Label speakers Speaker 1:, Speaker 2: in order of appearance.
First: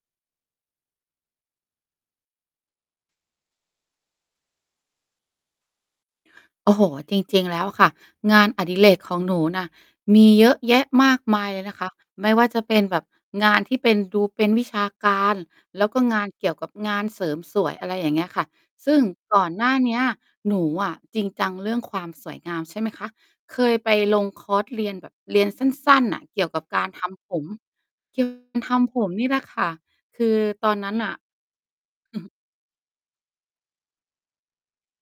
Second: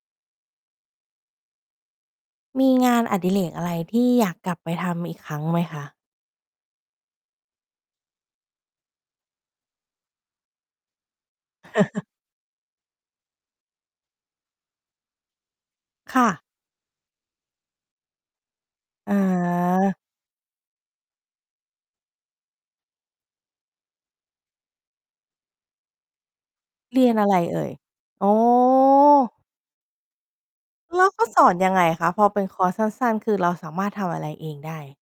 Speaker 1: มีงานอดิเรกอะไรที่อยากกลับไปทำอีกครั้งไหมคะ?
Speaker 2: โอ้โฮ จริง ๆ แล้วอะค่ะ งานอดิเรกของหนูน่ะ มีเยอะแยะมากมายเลยนะคะ ไม่ว่าจะเป็นแบบงานที่เป็น ดูเป็นวิชาการ แล้วก็
Speaker 1: ค
Speaker 2: งา
Speaker 1: ่
Speaker 2: น
Speaker 1: ะ
Speaker 2: เกี่ยวกับงานเสริมสวย อะไรอย่างเงี้ยค่ะ ซึ่ง
Speaker 1: อ๋
Speaker 2: ก่อนหน้าเ
Speaker 1: อ
Speaker 2: นี้ย หนูอะจริงจังเรื่องความสวยงาม ใช่ไหมคะ เคยไปลงคอร์สเรียนแบบ เรียนสั้น ๆ น่ะ เกี่ยวกับการ
Speaker 1: เร
Speaker 2: ท
Speaker 1: ียนอะ
Speaker 2: ำผ
Speaker 1: ไร
Speaker 2: ม
Speaker 1: เอ่ย? อ๋
Speaker 2: ทำผมนี่
Speaker 1: อ
Speaker 2: แหละค่ะ คือตอนนั้น
Speaker 1: แล
Speaker 2: น
Speaker 1: ้
Speaker 2: ่
Speaker 1: ว
Speaker 2: ะ
Speaker 1: เขาสอนยังไงคะ? พอเป็นคอร์สสั้น ๆ คือเราสามารถทำอะไรเองได้